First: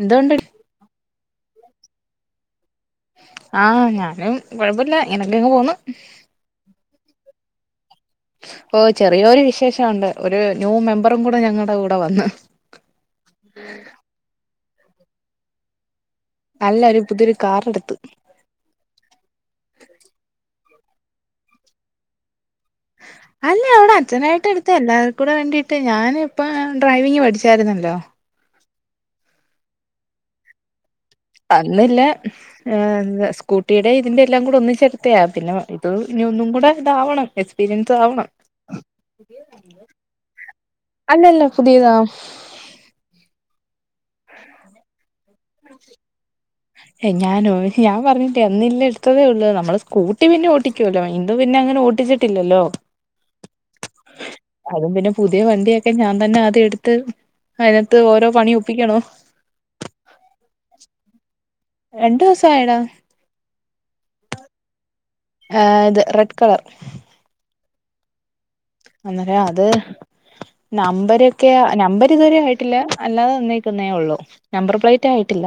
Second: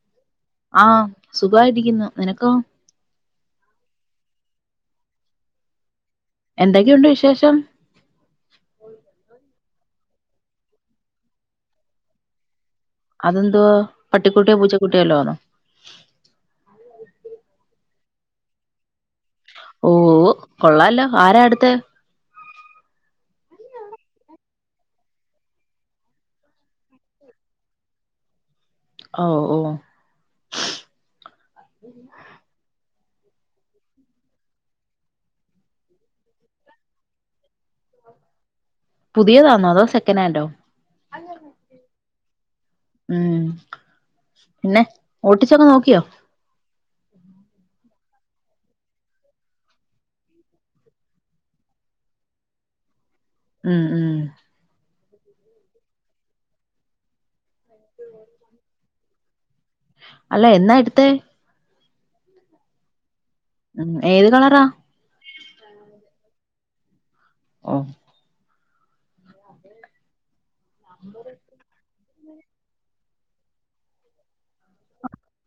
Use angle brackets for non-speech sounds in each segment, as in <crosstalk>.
എന്തോ ഒണ്ട് ആഹ്‌ സുഖായിരിക്കുന്നു നിനക്കോ ആഹ്‌ ഞാനും കൊഴപ്പല്ല ഇങ്ങനെക്കങ്ങ് പോവ്ന്നു എന്തൊക്കെയൊണ്ട് വിശേഷം ഓ ചെറിയൊരു വിശേഷവൊണ്ട് ഒരു ന്യൂ മെമ്പറും കൂടെ ഞങ്ങടെ കൂടെ വന്ന് അതെന്തുവാ പട്ടിക്കുട്ടിയോ പൂച്ചക്കുട്ടിയോ വല്ലോം ആണോ അല്ല ഒരു പുതിയൊരു കാറെടുത്ത് ഓ വ് കൊള്ളാല്ലോ ആരാ എടുത്ത് അല്ല ഇവിടെ അച്ഛനായിട്ട് എടുത്തതാ എല്ലാർക്കൂടെവേണ്ടിട്ട് ഞാനിപ്പം ആഹ് ഡ്രൈവിംഗ് പഠിച്ചാര്ന്നല്ലോ അവ് ഓ അന്നില്ലെ ആഹ് എന്താ സ്കൂട്ടീടേം ഇതിന്റേം എല്ലാം കൂട ഒന്നിച്ചെടുത്ത് ഞാൻ പിന്ന ഇത് ഇനി ഒന്നും കൂടെ ഇതാവണം എസ് പീരിയൻസ് ആവണം പുതിയതാന്നോ അതോ സെക്കനാൻഡോ അല്ലല്ല പുതിയതാ ഉം പിന്നെ ഓട്ടിച്ചൊക്കെ നോക്കിയോ ഹേയ് ഞാനോ ഞാൻ പറഞ്ഞിട്ടേ അന്നില്ലേ എടുത്തതേ ഒള്ളു നമ്മള് സ്കൂട്ടി പിന്നെ ഓട്ടിക്കുവല്ലോ ഇത് പിന്നെ അങ്ങനെ ഓട്ടിച്ചി ട്ടില്ലല്ലോ ഉം ഉം അതും പിന്നെ പുതിയ വണ്ടിയൊക്കെ ഞാൻ തന്നെ ആദ്യം എടുത്ത് അതിനത്ത് ഓരോ പണിയൊ പ്പിക്കണോ അല്ല എന്നാ എട്ത്തേ രണ്ട് ദിവസ ആയെടാ ഉം ഏത് കളറാ ആഹ് ഇത് റെഡ് കളർ ഓ അന്നേരം അത് നമ്പരൊക്കെ നമ്പ ട്ടിതുവരെ ആയിട്ടില്ല അല്ലാതെ തന്നേക്കുന്നേ ഉള്ളൂ നമ്പർ പ്ലേറ്റ് ആയിട്ടില്ല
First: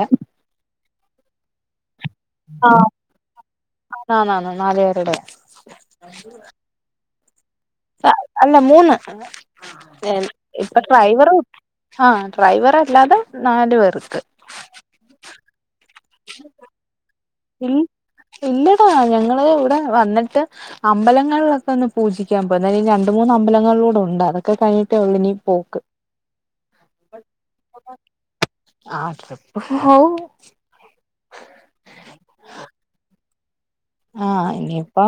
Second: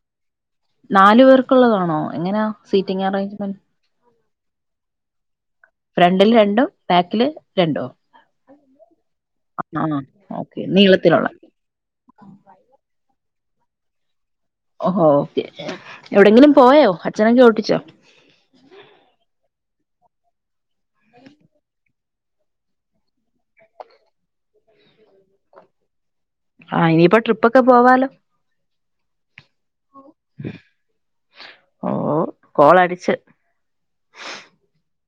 നാലു പേർക്കുള്ളതാണോ എങ്ങനാ സീറ്റിംഗ് അറേഞ്ച്മെന്റ് ആണ് ന്നാന്നാണ് നാല് പേരുടെ ഫ്രണ്ടില് രണ്ടും ബാക്കില് രണ്ടോ അല്ല മൂന്ന് ആഹ് ഓക്കെ ഇപ്പൊ നീളത്തിലുള്ള ഡ്രൈവർ ആഹ് ഡ്രൈവർ അല്ലാതെ നാല്ലൂ പേർക്ക് ഓഹോ ഓക്കേ എവിടെങ്കിലും പോയോ അച്ഛനൊക്കെ ഓട്ടിച്ചോ ഇല്ലടാ ഞങ്ങള് ഇവിടെ വന്നിട്ട് അമ്പലങ്ങളിലൊക്കെ ഒന്ന് പൂജിക്കാൻ പോാല രണ്ട മൂന്ന് അമ്പലങ്ങളിലൂടെ ഉണ്ട് അതൊക്കെ കഴിഞ്ഞിട്ട് ഉള്ളിനി പോക്ക് ആഹ് ഇനിപ്പോ ട്രിപ്പൊക്കെ പോവാലോ ആഹ് ട്രിപ്പ് പോവും ഓ കോളടിച്ച് ആഹ് ഇനിയിപ്പ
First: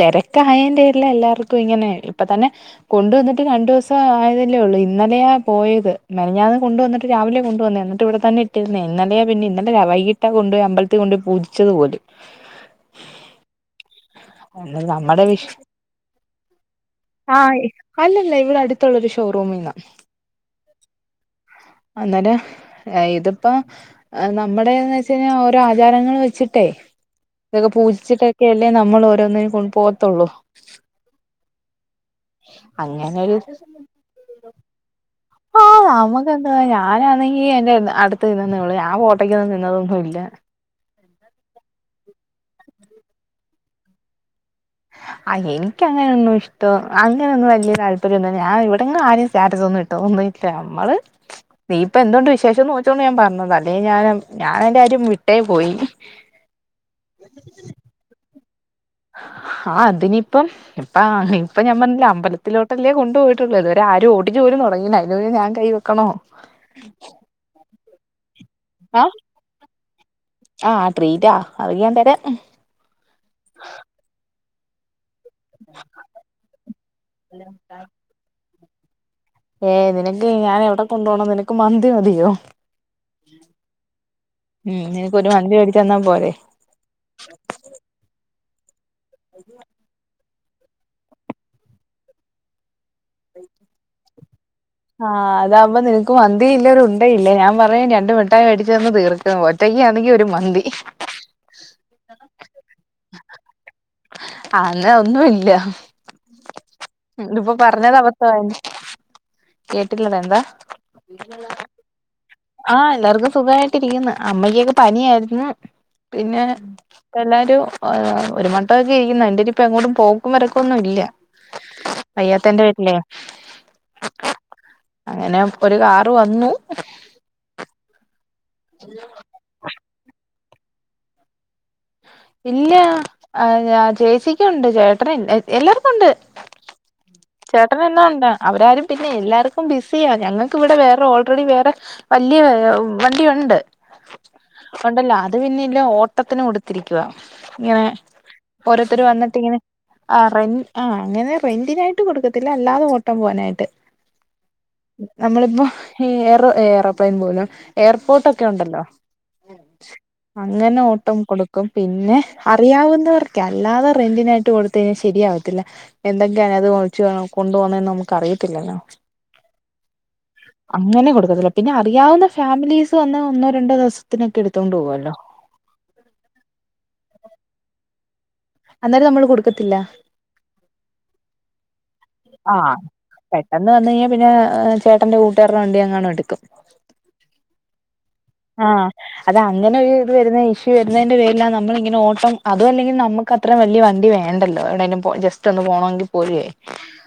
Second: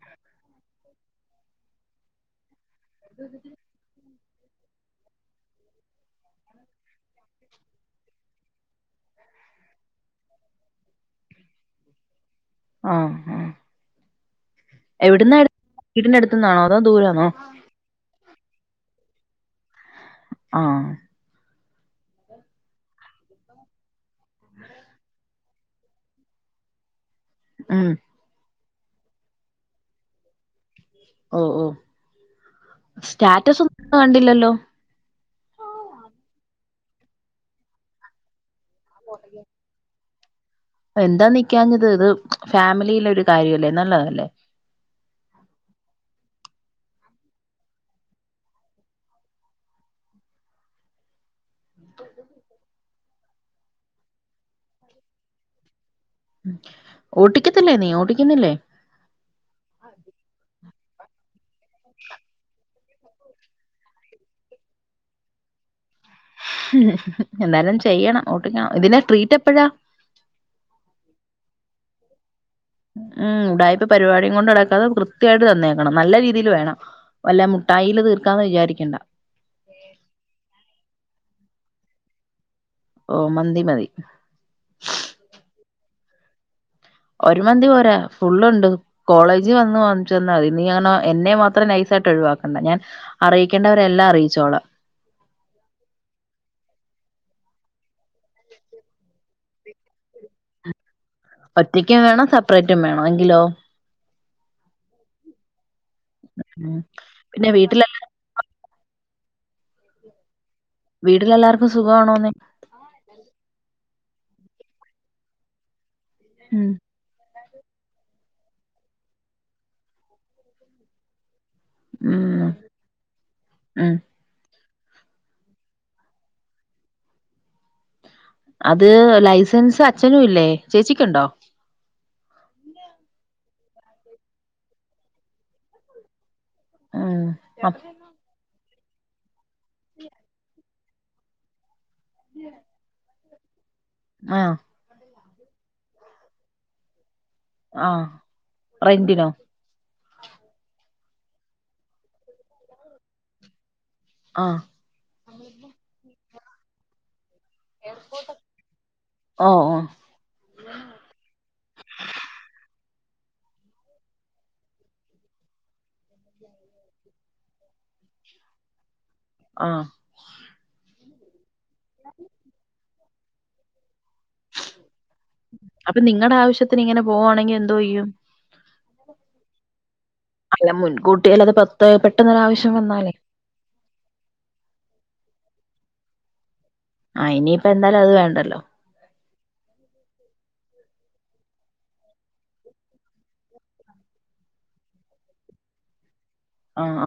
തിരക്ക ആയേന്റെരില്ല എല്ലാർക്കും ഇങ്ങനെ ഇപ്പൊ തന്നെ കൊണ്ടുവന്നിട്ട് രണ്ട ദിവസം ആയതല്ലേ ഉള്ളൂ ഇന്നലെയാ പോയത് മെഞന്ന് കൊണ്ടുവന്നിട്ട് രാവിലെ കൊണ്ടുവന്ന എന്നിട്ട് ഇവിടെ തന്നെ പിന്നെ ഇന്നലെയാ പിന്നെ ഇന്നലെ വൈകിട്ട കൊണ്ട്പയി അമ്പലത്തി കൊ പോയിൂജിച്ചതു പോലും ആഹ് ആഹ് എന്ന നമ്മുടെ എവിടുന്നാ എടു വിഷ് വീടിന്റെ അടുത്തുന്നാണോ അതോ ദൂരാന്നോ ആയ് അല്ലല്ല ഇവിടെ അടുത്തുള്ളരു ഷോറൂമന്ന ആഹ് അന്നേരം ഇതിപ്പോ നമ്മുടെന്ന് വെച്ച കഴിഞ്ഞാൽ ഓ ഓരോ ആചാരങ്ങൾ വെച്ചിട്ടേ ഇതൊക്കെ ഉം പൂജിച്ചിട്ടൊക്കെ അല്ലേ നമ്മൾ ഓരോന്നിനും കൊണ്ട പോകത്തുള്ളൂ ഓ ഓ അങ്ങനൊരു സ്റ്റാറ്റസ് ഒന്നും കണ്ടില്ലല്ലോ ആഹ് നമ്മുക്ക് ഓക്ക് ഞാനാണെങ്കി എന്റെ അടുത്ത് നിന്നന്നേള്ള ഞാ പോട്ടക്ക്ന്ന് നിന്നതൊന്നും ഇല്ല എന്താ നിക്കാഞ്ഞത് ഇത് ഫാമിലിയിലെ ഒരു കാര്യം അല്ലേ നല്ലതല്ലേ ആ എനക്ക്ങ്ങനെയൊന്നും ഇഷ്ട അങ്ങനൊന്നും വലിയ താല്പര്യംന്ന ഞാൻ ഇവിടെ ആരും സ്റ്റാറ്റസ് ഒന്നുമിട്ടില്ല ല്ല നമ്മള് നീ ഇപ്പൊ എന്തുൊണ്ട് വിശേഷം നോച്ചോണ്ട് ഞാൻ പറഞ്ഞത് അല്ലെ ഞൻ ഞാന എൻന്റൊര് വിട്ടേ പോയി ഓട്ടിക്കത്തില്ലേ നീ ഓട്ടിക്കുന്നില്ലേ ആഹ് അതിനിപ്പം ഇപ്പ ഇപ്പ ഞാൻ പറഞ്ഞില്ല അമ്പലത്തിലോട്ട് പട്ടല്ലേ കൊണ്ട പോയിട്ടുള്ളത് ഒരും ഓടിു പോലും തുടങ്ങില്ല അതിന ഞാൻ കൈ വെക്കണോ ഉം എന്താലും ചെയ്യണം ഓട്ടിക്കണം ഇതിനെ ആഹ് ട്രീറ്റ് എപ്പോഴാ ആഹ് ട്രീറ്റ്‌ അത ഞാൻ തരാം ഉം ഉടായിപ്പൊ പരിപാടും കൊണ്ട് നടക്കാതെൃ വൃയായിട്ട് തന്നേക്കണം നല്ല രീതിയിൽ വേണം വല്ല മുട്ടായിൽ തീർക്കാന്ന് വിചാരിക്കേണ്ട ഏയ് നിനക്ക് ഞാൻ എവിടെ കൊണ്ട പോണം നിനക്ക് മന്തി മതിയോ ഓഹ് മന്തി മതി ഉം നിനക്ക് ഒരു മന്തി മേടിച്ചു തന്നാ പോരെ ഒരു മന്തി പോരാ ഫുള്ളുണ്ട് കോളേജ് വന്ന് വന്നന്നാ മതി നീ അങ്ങന എന്നെ അത്ര നൈസയിട്ട് ഒഴിവാക്കണ്ട ഞൻ അറീയിക്കെണ്ടവരെല്ലാം അറിയിച്ചോള ആഹ് അതാബോ നിനക്ക് മന്തി ഇല്ലരു ഉണ്ട ഇല്ല ഞാൻ പറയും രണ്ട മിട്ടായി മേടിച്ചു തന്ന് തീർക്ക. ഒറ്റക്ക ആണെങ്കി ഒരു മന്തി. ഒറ്റയ്ക്കും വേണം സെപ്പറേറ്റും വേണം എങ്കിലോ ആന്ന ഒന്നുംഇല്ല ഉം പിന്നെ ഇതിപ്പോ വീട്ടിലെ പറഞ്ഞത് അബത്തായല്ലോ. കേട്ടില്ലതന്താ. വീട്ടിലെല്ലാർക്കും സുഖമാണോന്ന്. ആഹ് എല്ലാർക്കും സുഖമായിട്ടി രിക്കുന്ന് അമ്മക്കൊക്കെ പനിയായിരുന്നു പിന്നെ. ഉം ഇപ്പ എല്ലാരും ഒരുമട്ടൊക്കെ ഇരിക്കുന്ന് എന്റെനി ഇപ്പ എങ്ങോട്ടും പോക്കുമും വരൊക്ക ഒന്നുംല്ല. ഉം അയ്യത്ത എന്റെ വീട്ടിലേ. ഉം അങ്ങനെ ഒരു കാറ് വന്നു. അത് ലൈസൻസ് അച്ഛനും ഇല്ലേ ചേച്ചിക്ക്ണ്ടോ. ഇല്ല അഹ് അ ചേച്ചിക്കുണ്ട് ചേട്ടന് ഇ എല്ലാവർക്കുണ്ട്. ആഹ്. ചേട്ടനെന്നാ ഉണ്ട് അവരാരും പിന്നെ എല്ലാവർക്കും ബിസിയാ ഞങ്ങക്ക് ഇവടെ വേറെ ഓൾറെഡി വേറെ. വല്ല്യ എ ഉ വണ്ടിയുണ്ട്. ആഹ്. കൊണ്ടല്ലാ അത് പിന്നെ ഇല്ല ഓട്ടത്തിന് കൊടു തിരിക്കുവ ഇങ്ങനെ ആഹ് ഓരോത്തര് റെന്റിനോ വന്നിട്ട് ഇങ്ങനെ. ആ റെൻ ആ അങ്ങനെ റെന്റിനായിട്ട് കൊടുക്കത്തില്ല അല്ലാതെ ഓട്ടം പോവാനായിട്ട്. ആഹ്. നമ്മളിപ്പോ ഏറ് ഏറോപ്ലെയിൻ പോലും. എയർപോട്ടൊക്കെ ഉണ്ടല്ലോ. ഓ ഓ അങ്ങനെ ഓട്ടം കൊടുക്കും പിന്നെ അറിയാവുന്നവർക്ക് അല്ലാതെ റെന്റിനായിട്ട് കൊടു ത്തയ്ഞ്ഞ ശരിയാവത്തില്ല എന്തൊക്കെയാണ് അത് ഒൽച്ച് പോണ കൊണ്ട പോന്നന്ന് നമുക്ക് അറിയത്തില്ലല്ലോ. ആഹ്. അങ്ങനെ കൊടുക്കതൊള്ളൂ പിന്നെ അറിയാവുന്ന ഫാമിലീസ് വന്ന ഒന്നോ രണ്ടോ ദിവസം. ത്തിനൊക്കെ എടുതോണ്ട് പോവ്വല്ലോ. അപ്പ നിങ്ങടാവശ്യത്തിന് ഇങ്ങനെ പോവ്വാണെങ്കി എന്തോ ചെയ്യും. അന്നേരം നമ്മള് കൊടുക്കത്തില്ല അല്ല മുൻകൂട്ടി അല്ലത് പെത്തെ ആഹ് പെട്ടെന്നൊരാവശ്യം വന്നാലെ. പെട്ടെന്ന് വന്ന് കയ്ഞ്ഞാ പിന്നെ ചേട്ടന്റെ കൂട്ടുകാരടെ വണ്ടി അങ്ങണും എടുക്കും. ആ ഇനിയിപ്പൊ എന്താല് അത് വേണ്ടൽ ആഹ് അത് അങ്ങനെ ഒരു ഇത് വരുന്ന ഇഷ്യൂ വരുന്നതിന്റെ പേരില നമ്മളിങ്ങനെ ഓട്ടം അതു അല്ലെങ്കിൽ നമ്മക്ക ത്ര വല്ല്യ വണ്ടി വേണ്ടല്ലോ എവിടെലും പോ ജസ്റ്റ് ഒന്ന് പോണോങ്കി പോലുയെ. ആഹ്.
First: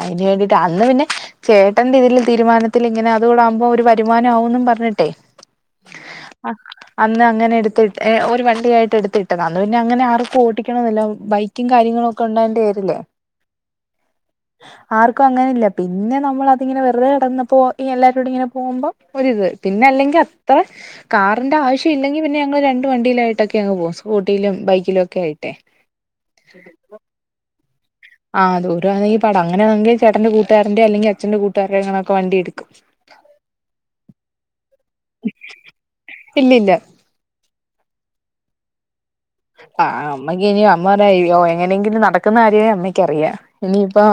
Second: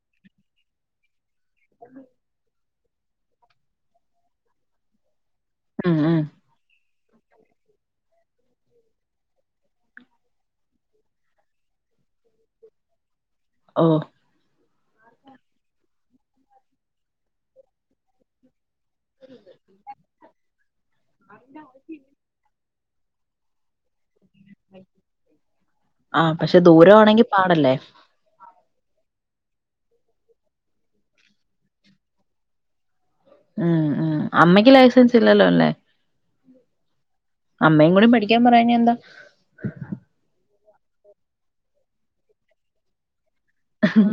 അയ്ന് വേണ്ടിട്ട് അന്ന് പിന്നെ ചേട്ടന്റെ ഇതിൽ തീരുമാന ത്തില്ങ്ങനെ അതുകൂടെ ആവുമ്പോ ഒരു വരുമാനംമാവുംന്ന്പറഞ്ഞിട്ടേ. ഉം ഉം. അ. അന്ന് അങ്ങനെ എടുത്തിട്ട് ഏ ഒരു വണ്ടിയായിട്ട് എടുത്തിട്ടതാ അന്ന് പിന്നെ അങ്ങനെ ആർക്കും ഓട്ടിക്കണന്നില്ലാ ബൈ ക്കിം കാര്യങ്ങളും ഒക്കെ ഉണ്ടായിണ്ടേരിലേ. ഓഹ്. ആർക്കു അങ്ങനല്ല പിന്നെ നമ്മളതിങ്ങനെ വെറ്തെ കെടന്നപ്പോ ഈ എല്ലാരോടിങ്ങനെ പോകുമ്പ. ഒരിത് പിന്നെ അല്ലെങ്കി അത്ര കാറിന്റെ ആവശ്യം ഇല്ലെങ്കി പിന്നെ ഞങ്ങള് രണ്ട് വണ്ടിയിലായി ട്ടക്കെയങ് പോവും സ്കൂട്ടിയിലും ബൈക്കിലും ഒക്കെ ആയിട്ടേ. ആഹ് പക്ഷെ ദൂര ആണെങ്കി പാടല്ലേ? ആഹ് ദൂരാണെങ്കി പാട അങ്ങനാണങ്കി ചേട്ടന്റെ കൂട്ടുകാരന്റെ അല്ലെങ്കി അച്ഛന്റെ കൂകാരടെ അങ്ങെയൊക്കെ വണ്ടി എടുക്കും. ആഹ് ആഹ് അമ്മയ്ക്ക് ലൈസൻസ് ഇല്ലല്ലോ അല്ലേ. ഇല്ലില്ല. അമ്മയും കൂടി പഠിക്കാൻ പറയാഞ്ഞ എന്താ. ആഹ് അമ്മയ്ക്ക് ഇനി അമ്മ പറയാ യ്യോ എങ്ങനെയെങ്കിലും നടക്കുന്ന കാര്യേ അമ്മക്ക് അറിയ. ഇനീപ്പോ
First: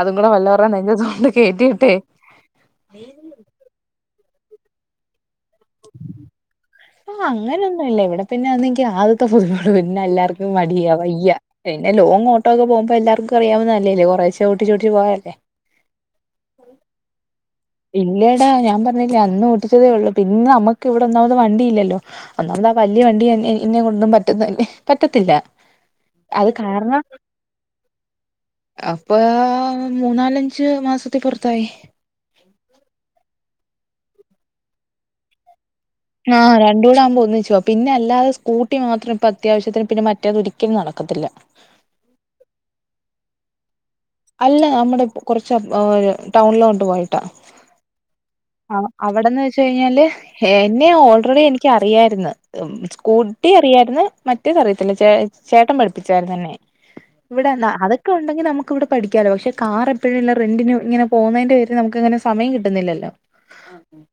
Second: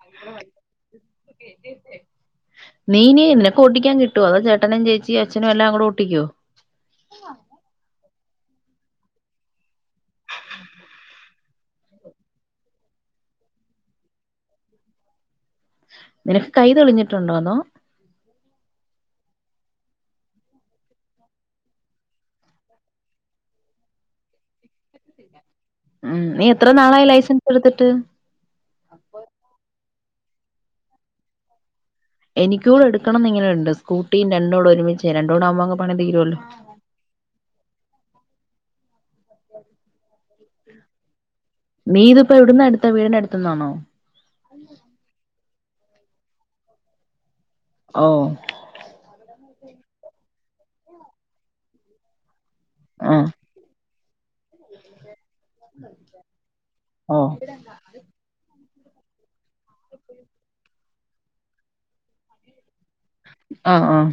അതും കൂടെ വല്ലവര്ടേം നെഞ്ചത്ത് കൊണ്ട് കേറ്റിട്ടേയ്. നീ ഇനി നിനക്ക് ഓട്ടിക്കാൻ കിട്ടോ അതോ ചേട്ടനും ചേച്ചീ അച്ഛനും എല്ലാം കൂടി ഓട്ടിക്ക്യോ. ആഹ് അങ്ങനെ ഒന്നുല്ല ഇവടെ പിന്നെ ഒന്നങ്കി ആദ്യത്തെ പുതുമൊള്ളൂ പിന്നല്ലാർക്കും മടിയാ വയ്യ. പിന്നെ ലോങ് ഓട്ടോ ഒക്കെ പോകുമ്പോ എല്ലാർക്കും അറിയാവുന്നല്ലേ ത് കുറേശെ ഓട്ടിച്ചോടിച്ച് പോയല്ലേ. നിനക്ക് കൈ തെളിഞ്ഞിട്ടുണ്ടോന്നോ. ഇല്ലെടാ ഞാൻ പർഞ്ഞില്ലേ അന്ന് ഓട്ടിച്ചതേ ഒള്ളൂ പിന്നെ നമ്മക്ക് ഇവടെ ഒന്നാമത് വണ്ടി ഇല്ലല്ലോ ഒന്നാമത് ആ വല്ല്യ വണ്ടി എന്നെ എന്നേ കൊണ്ടൊന്നും പറ്റ പറ്റത്തില്ല ഉം നീ അത് എത്ര കാരണം നാളായി ലൈസൻസ് എടുത്തിട്ട് അപ്പ മൂന്നാലഞ്ച് മാസത്തി പൊർത്തായി എനിക്കൂടെട്ക്കണം ന്നിങ്ങനെണ്ട് സ്കൂട്ടീം രണ്ടൂടെ ഒരുമിച്ച് രണ്ടൂടെ ആവുമ്പങ്ങ് ആ രണ്ടൂടാകുമ്പോ ഒന്നിച്ചുപോവം പിന്നെ അല്ലാതെ സ്കൂട്ടി മാത്രം ഇപ്പ അത്യാവശ്യത്തിന് പിന്നെ മറ്റേത് ഒരിക്കലും നടക്കത്തില്ല. നീ ഇത്പ്പോ എവിട്ന്നാ എടുത്തേ വീടിന്റെ അട്ത്ത് ന്നാന്നോ അല്ല നമ്മടെ പ്പ് കൊർച്ച് ഒര് ടൗൺലോട്ട് പോയ്ട്ടാ ഓ ആ അവടെന്ന് വെച്ച് കഴിഞ്ഞാല് എന്നെ ഓൾറെഡി എനിക്ക് അറിയാര്ന്ന് ആഹ് സ്കൂട്ടി അറിയാര്ന്ന് മറ്റേത് അറിയത്തില്ല ചേ ചേട്ടം പഠിപ്പിച്ചാര്ന്ന് എന്നെ ഓ ഇവിടെ അതൊക്കെ ഉണ്ടെങ്കി നമുക്ക് ഇവടെ പഠിക്കാലോ പക്ഷെ കാറ് എപ്പഴുള്ള റെന്റിന് ഇങ്ങനെ പോവുന്നേന്റെ പേരില് നമുക്ക് ഇങ്ങനെ സമയം കിട്ടുന്നില്ലല്ലോ ആഹ് ആഹ്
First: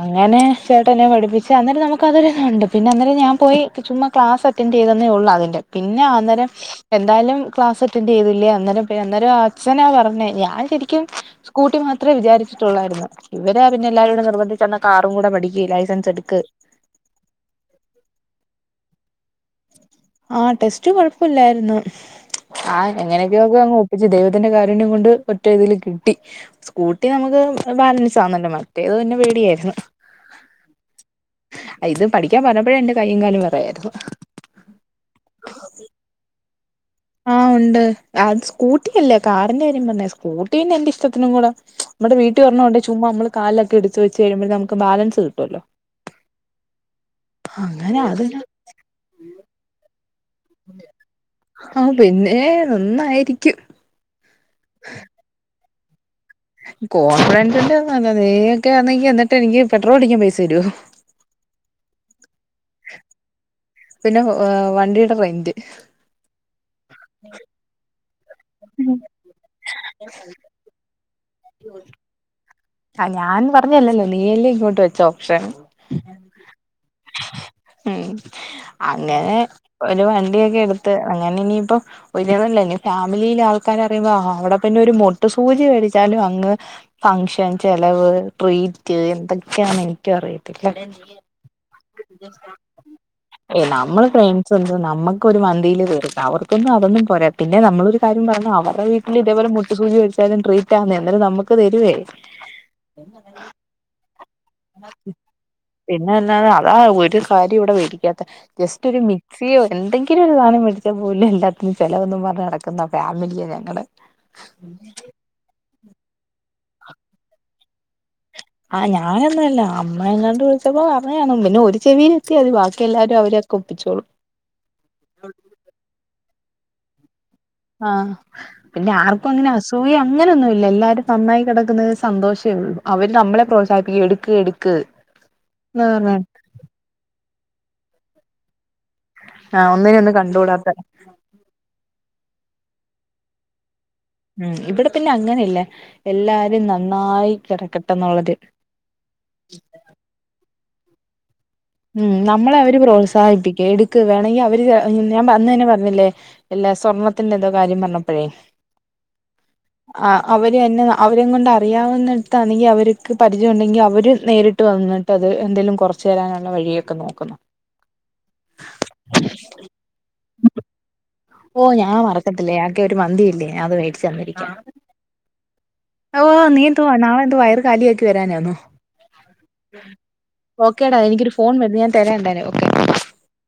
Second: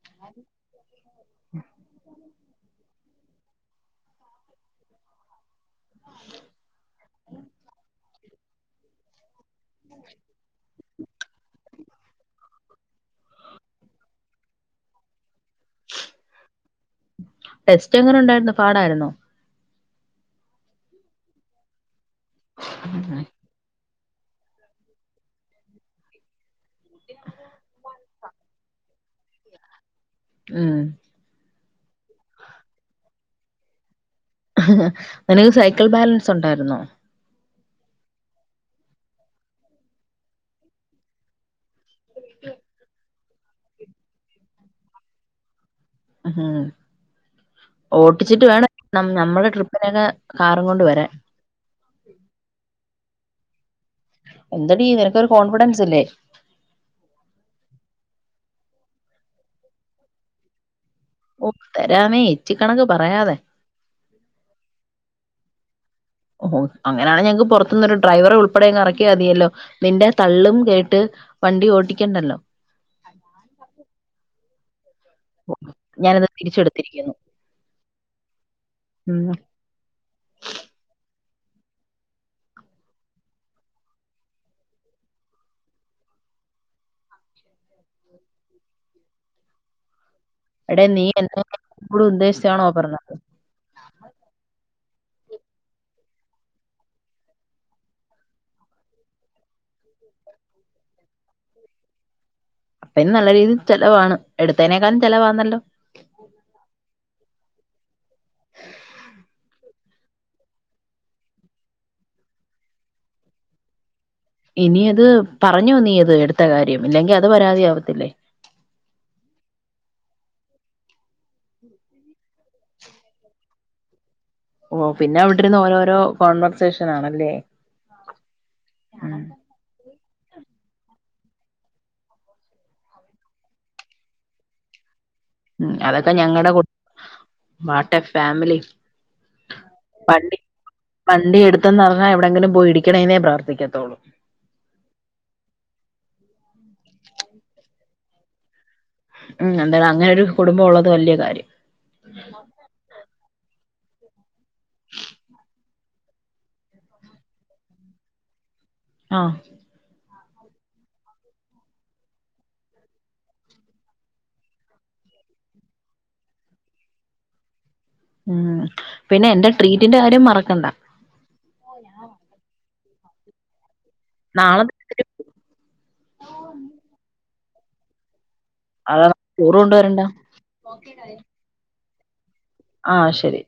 അങ്ങനെ ചേട്ടൻ എന്നെ പഠിപ്പിച്ച അന്നേരം നമുക്ക് അതൊരു ഉണ്ട് പിന്നെ അന്നേരം ഞാൻ പോയി ചുമ്മാ ക്ലാസ് അറ്റന്റയ്തന്നേ ഒള്ളൂ അതിൻ്റെ പിന്നെ അന്നേരം എന്തായാലും ക്ലാസ്സ് അറ്റെന്റെയ്തില്ലേ അന്നേരം അന്നേരം അച്ഛനാ പറഞ്ഞേ ഞാൻ ശരിക്കും സ്കൂട്ടി മാത്രേ വിചാരിച്ചിട്ടൊള്ളായിര്ന്ന്. ഇവരാ പിന്നെ എല്ലാരും കൂടെ നിർബന്ധിച് എന്നാ കാറും കൂടെ പഠിക്ക് ലൈസൻസ് എട്ക്ക് ടെസ്സ് എങ്ങനെ ഉണ്ടായിര്ന്നു പാടാഴിര്ന്നോ ആ ടെസ്റ്റ് കൊഴപ്പല്ലാര്ന്നു ആ എങ്ങനെക്ക്യോ അങ്ങ് ഒപ്പിച്ച് ദൈവത്തിന്റെ കാരുണ്യം കൊണ്ട് ഒറ്റ ഇതില് കിട്ടി സ്കൂട്ടി നമുക്ക് ബാലൻസ് ആന്നല്ലോ മറ്റേത് തന്നെ പേടിയാര്ന്ന്. ഉം ഇത് പഠിക്കാൻ പറഞ്ഞപ്പോഴേ എന്റെ കയ്യും കാലും വെറയായിര്ന്നു നിനക്ക് സൈക്കിൾ ബാലൻസ് ഉണ്ടാര്ന്നോ ആ ഉണ്ട് അത് സ്കൂട്ടി അല്ലേ കാറിന്റെ കാര്യം പർഞ്ഞേ സ്കൂട്ടി പിന്നെ എന്റെ ഇഷ്ട്ടത്തിനും കൂടെ ഇവടെ വീട്ട് ഒരണ്ണോണ്ടെങ്കി ചുമ്മാ നമ്മള് കാലൊക്കെ എടുത്ത് വെച്ച് കഴിഴുമ്പഴക്ക് നമുക്ക് ബാലൻസ് കിട്ടുവല്ലോ അതിന് ഓട്ടിച്ചിട്ട് വേണം ന ഞമ്മളെ ട്രിപ്പിനെക്കെ കാറും കൊണ്ട് വരാൻ ആ പിന്നെ നന്നായിരിക്കും എന്തടീ നിനക്കൊരു കോൺഫിഡൻസില്ലേ കോൺഫിടസിന്റെന്നുല്ല നീ ഒക്കെ ആന്നെങ്കി എന്നിട്ട് എനിക്ക് പെട്രോൾ അടിക്കാൻ പൈസ തരോ ഒ തരാന്നേ എച്ചി കണക്ക് പറയാതെ പിന്നെ വണ്ടീടെ റൈറ്റ് അങ്ങനെയാണേ ഞങ്ങക്ക് പൊർത്തുന്നോരു ഡ്രൈവറേ <unintelligible> എറക്കിയാ മതിയല്ലോ നിന്റെ തള്ളും കേട്ട് വണ്ടി ഓട്ടിക്കണ്ടല്ലോ ആ ഞാൻ പർഞ്ഞല്ലല്ലോ നീയല്ലേ ഇങ്ങോട്ട് വെച്ചോ ക്ഷേ ഓ, ഞാനത് തിരിച്ചെടുത്തിരിക്കുന്നു ഉം ഉം അങ്ങനെ ഒരു വണ്ടിയോക്കെ എട്ത്ത് അങ്ങനെ ഇനീപ്പം പിന്നതല്ല ഞ്ഞി ഫാമിലീല് ആൾക്കാരറീമ്പോ അവടെ പിന്നെ ഒരു മൊട്ടു സൂചി വേടിച്ചാലും അങ്ങ് ഫങ്ഷൻ, ചെലവ്, ട്രീറ്റ് എന്തെക്കെയാന്ന് എനിക്കറീ എട നീ എന്നെ കൂടെ ഉദ്ദേശിച്ചാണോ പർഞ്ഞ ഏ നമ്മള് ഫ്രണ്ട്സ് എന്ത് നമ്മക്കൊര് മന്തീല് തീർക്കാ അവർക്കൊന്നും അതൊന്നും പോരാ പിന്നെ നമ്മള ഒരു കാര്യം പറഞ്ഞു അവര്ടെ വീട്ടില് ഇതേപോലെ മൊട്ട് സൂചി വച്ചാലും ട്രീറ്റാന്നേ അന്നേരം നമ്മക്ക് തരുവേ <inaudible> അപ്പ ഇനി നല്ല രീതിയില് ചെലവാണ് എടുത്തേനേക്കാളും ചെലവാന്നല്ലോ. പിന്നെന്താന്നേ അതാ ഒര് കാര്യേം ഇവടെ വേടിക്കാത്തെ ജസ്റ്റ് ഒരു മിക്സിയോ എന്തെങ്കിലും ഒരു സാനം മേടിച്ചാ പോലും എല്ലാത്തിനും ചെലവെന്നും പറഞ്ഞ് നടക്കുന്ന ഫാമിലിയാ ഞങ്ങടേ. ഇനി അത് പറഞ്ഞോ നീയത് എടുത്ത കാര്യം, ഇല്ലെങ്കീ അത് പരാതിയാവത്തില്ലേ. ആഹ് ഞാനൊന്നും അല്ല അമ്മ എങ്ങാണ്ട് വിളിച്ചപ്പോ പറഞ്ഞാണ് പിന്നെ ഒരു ചെവീല് മതി ബാക്കി എല്ലാരും അവരെയൊക്കെ ഒപ്പിച്ചോളും. ഓ പിന്നെ അവിടെ ഇരുന്ന് ഓരോരോ കോൺവെർസേഷൻ ആണല്ലേ. ആഹ്. പിന്നെ ഉം ആർക്കും അങ്ങനെ അസൂയ അങ്ങനെന്നുവില്ല എല്ലാരും നന്നായി കെടക്കുന്നതീ സന്തോഷേ ഉള്ളു. അവര് നമ്മളെ പ്രോത്സാഹിപ്പിക്കും എടുക്ക് എടുക്ക് ഉം എന്ന് അതൊക്കെ പറഞ്ഞ് ഞങ്ങളടെ കുട് വാട്ടെ ഫാമിലി. ആഹ് ഒന്നിന് ഒന്നും വണ്ടി കണ്ടൂടാത്തെ. വണ്ടി എട്ത്തെന്നറിഞ്ഞാ എവിടെങ്കിലും പോയി ഇടിക്കണേന്നേ പ്രാർത്ഥിക്കത്തൊള്ളൂ. ഉം ഇവിടെ പിന്നെ അങ്ങനേല്ല എല്ലാരും നന്നായി കെടക്കട്ടേന്നൊള്ളൊര് ഉം എന്തായാലും അങ്ങനൊരു കുടുംബം ഒള്ളത് വല്ല്യ കാര്യം. ഉം നമ്മളെ അവര് പ്രോത്സാഹിപ്പിക്കും എടുക്ക് വേണെങ്കി അവര് ഞാൻ വന്ന് തന്നെ പറഞ്ഞില്ലേ ഇല്ല സ്വർണ്ണത്തിന്റെത്നോ കാര്യം പറ്ഞ്ഞപ്പഴേ ആഹ്. <inaudible> ആഹ് അവര് എന്നെ അവരേങ്ങൊണ്ട് അറിയാവുന്നെടത്താണെങ്കീ അവര്ക്ക് പരിചയം ഉണ്ടെങ്കീ അവര് നേരിട്ട് വന്ന് അത് എന്തെലും കൊറച്ച് തരാനുള്ള വഴിയൊക്കെ നോക്കുന്ന് ഉം പിന്നെ എന്റെ ട്രീറ്റിന്റെ കാര്യം മറക്കണ്ട. ഓ ഞാൻ മറക്കത്തില്ലേ ആകെ ഒര് മന്തിയല്ലേ അത് വേട് നാളെ <unintelligible> ഓ നീ എന്തുവാ നാളെയെത്നാ വയറ് കാലിയാക്കി വരാനാന്നോ? അതാ ചോറ് കൊണ്ടുവരണ്ട ഓക്കെടാ എനിക്കൊരു ഫോൺ വര്ന്ന് ഞാൻ തരാ എന്തായലും ഓക്കെ. ആഹ് ശെരി.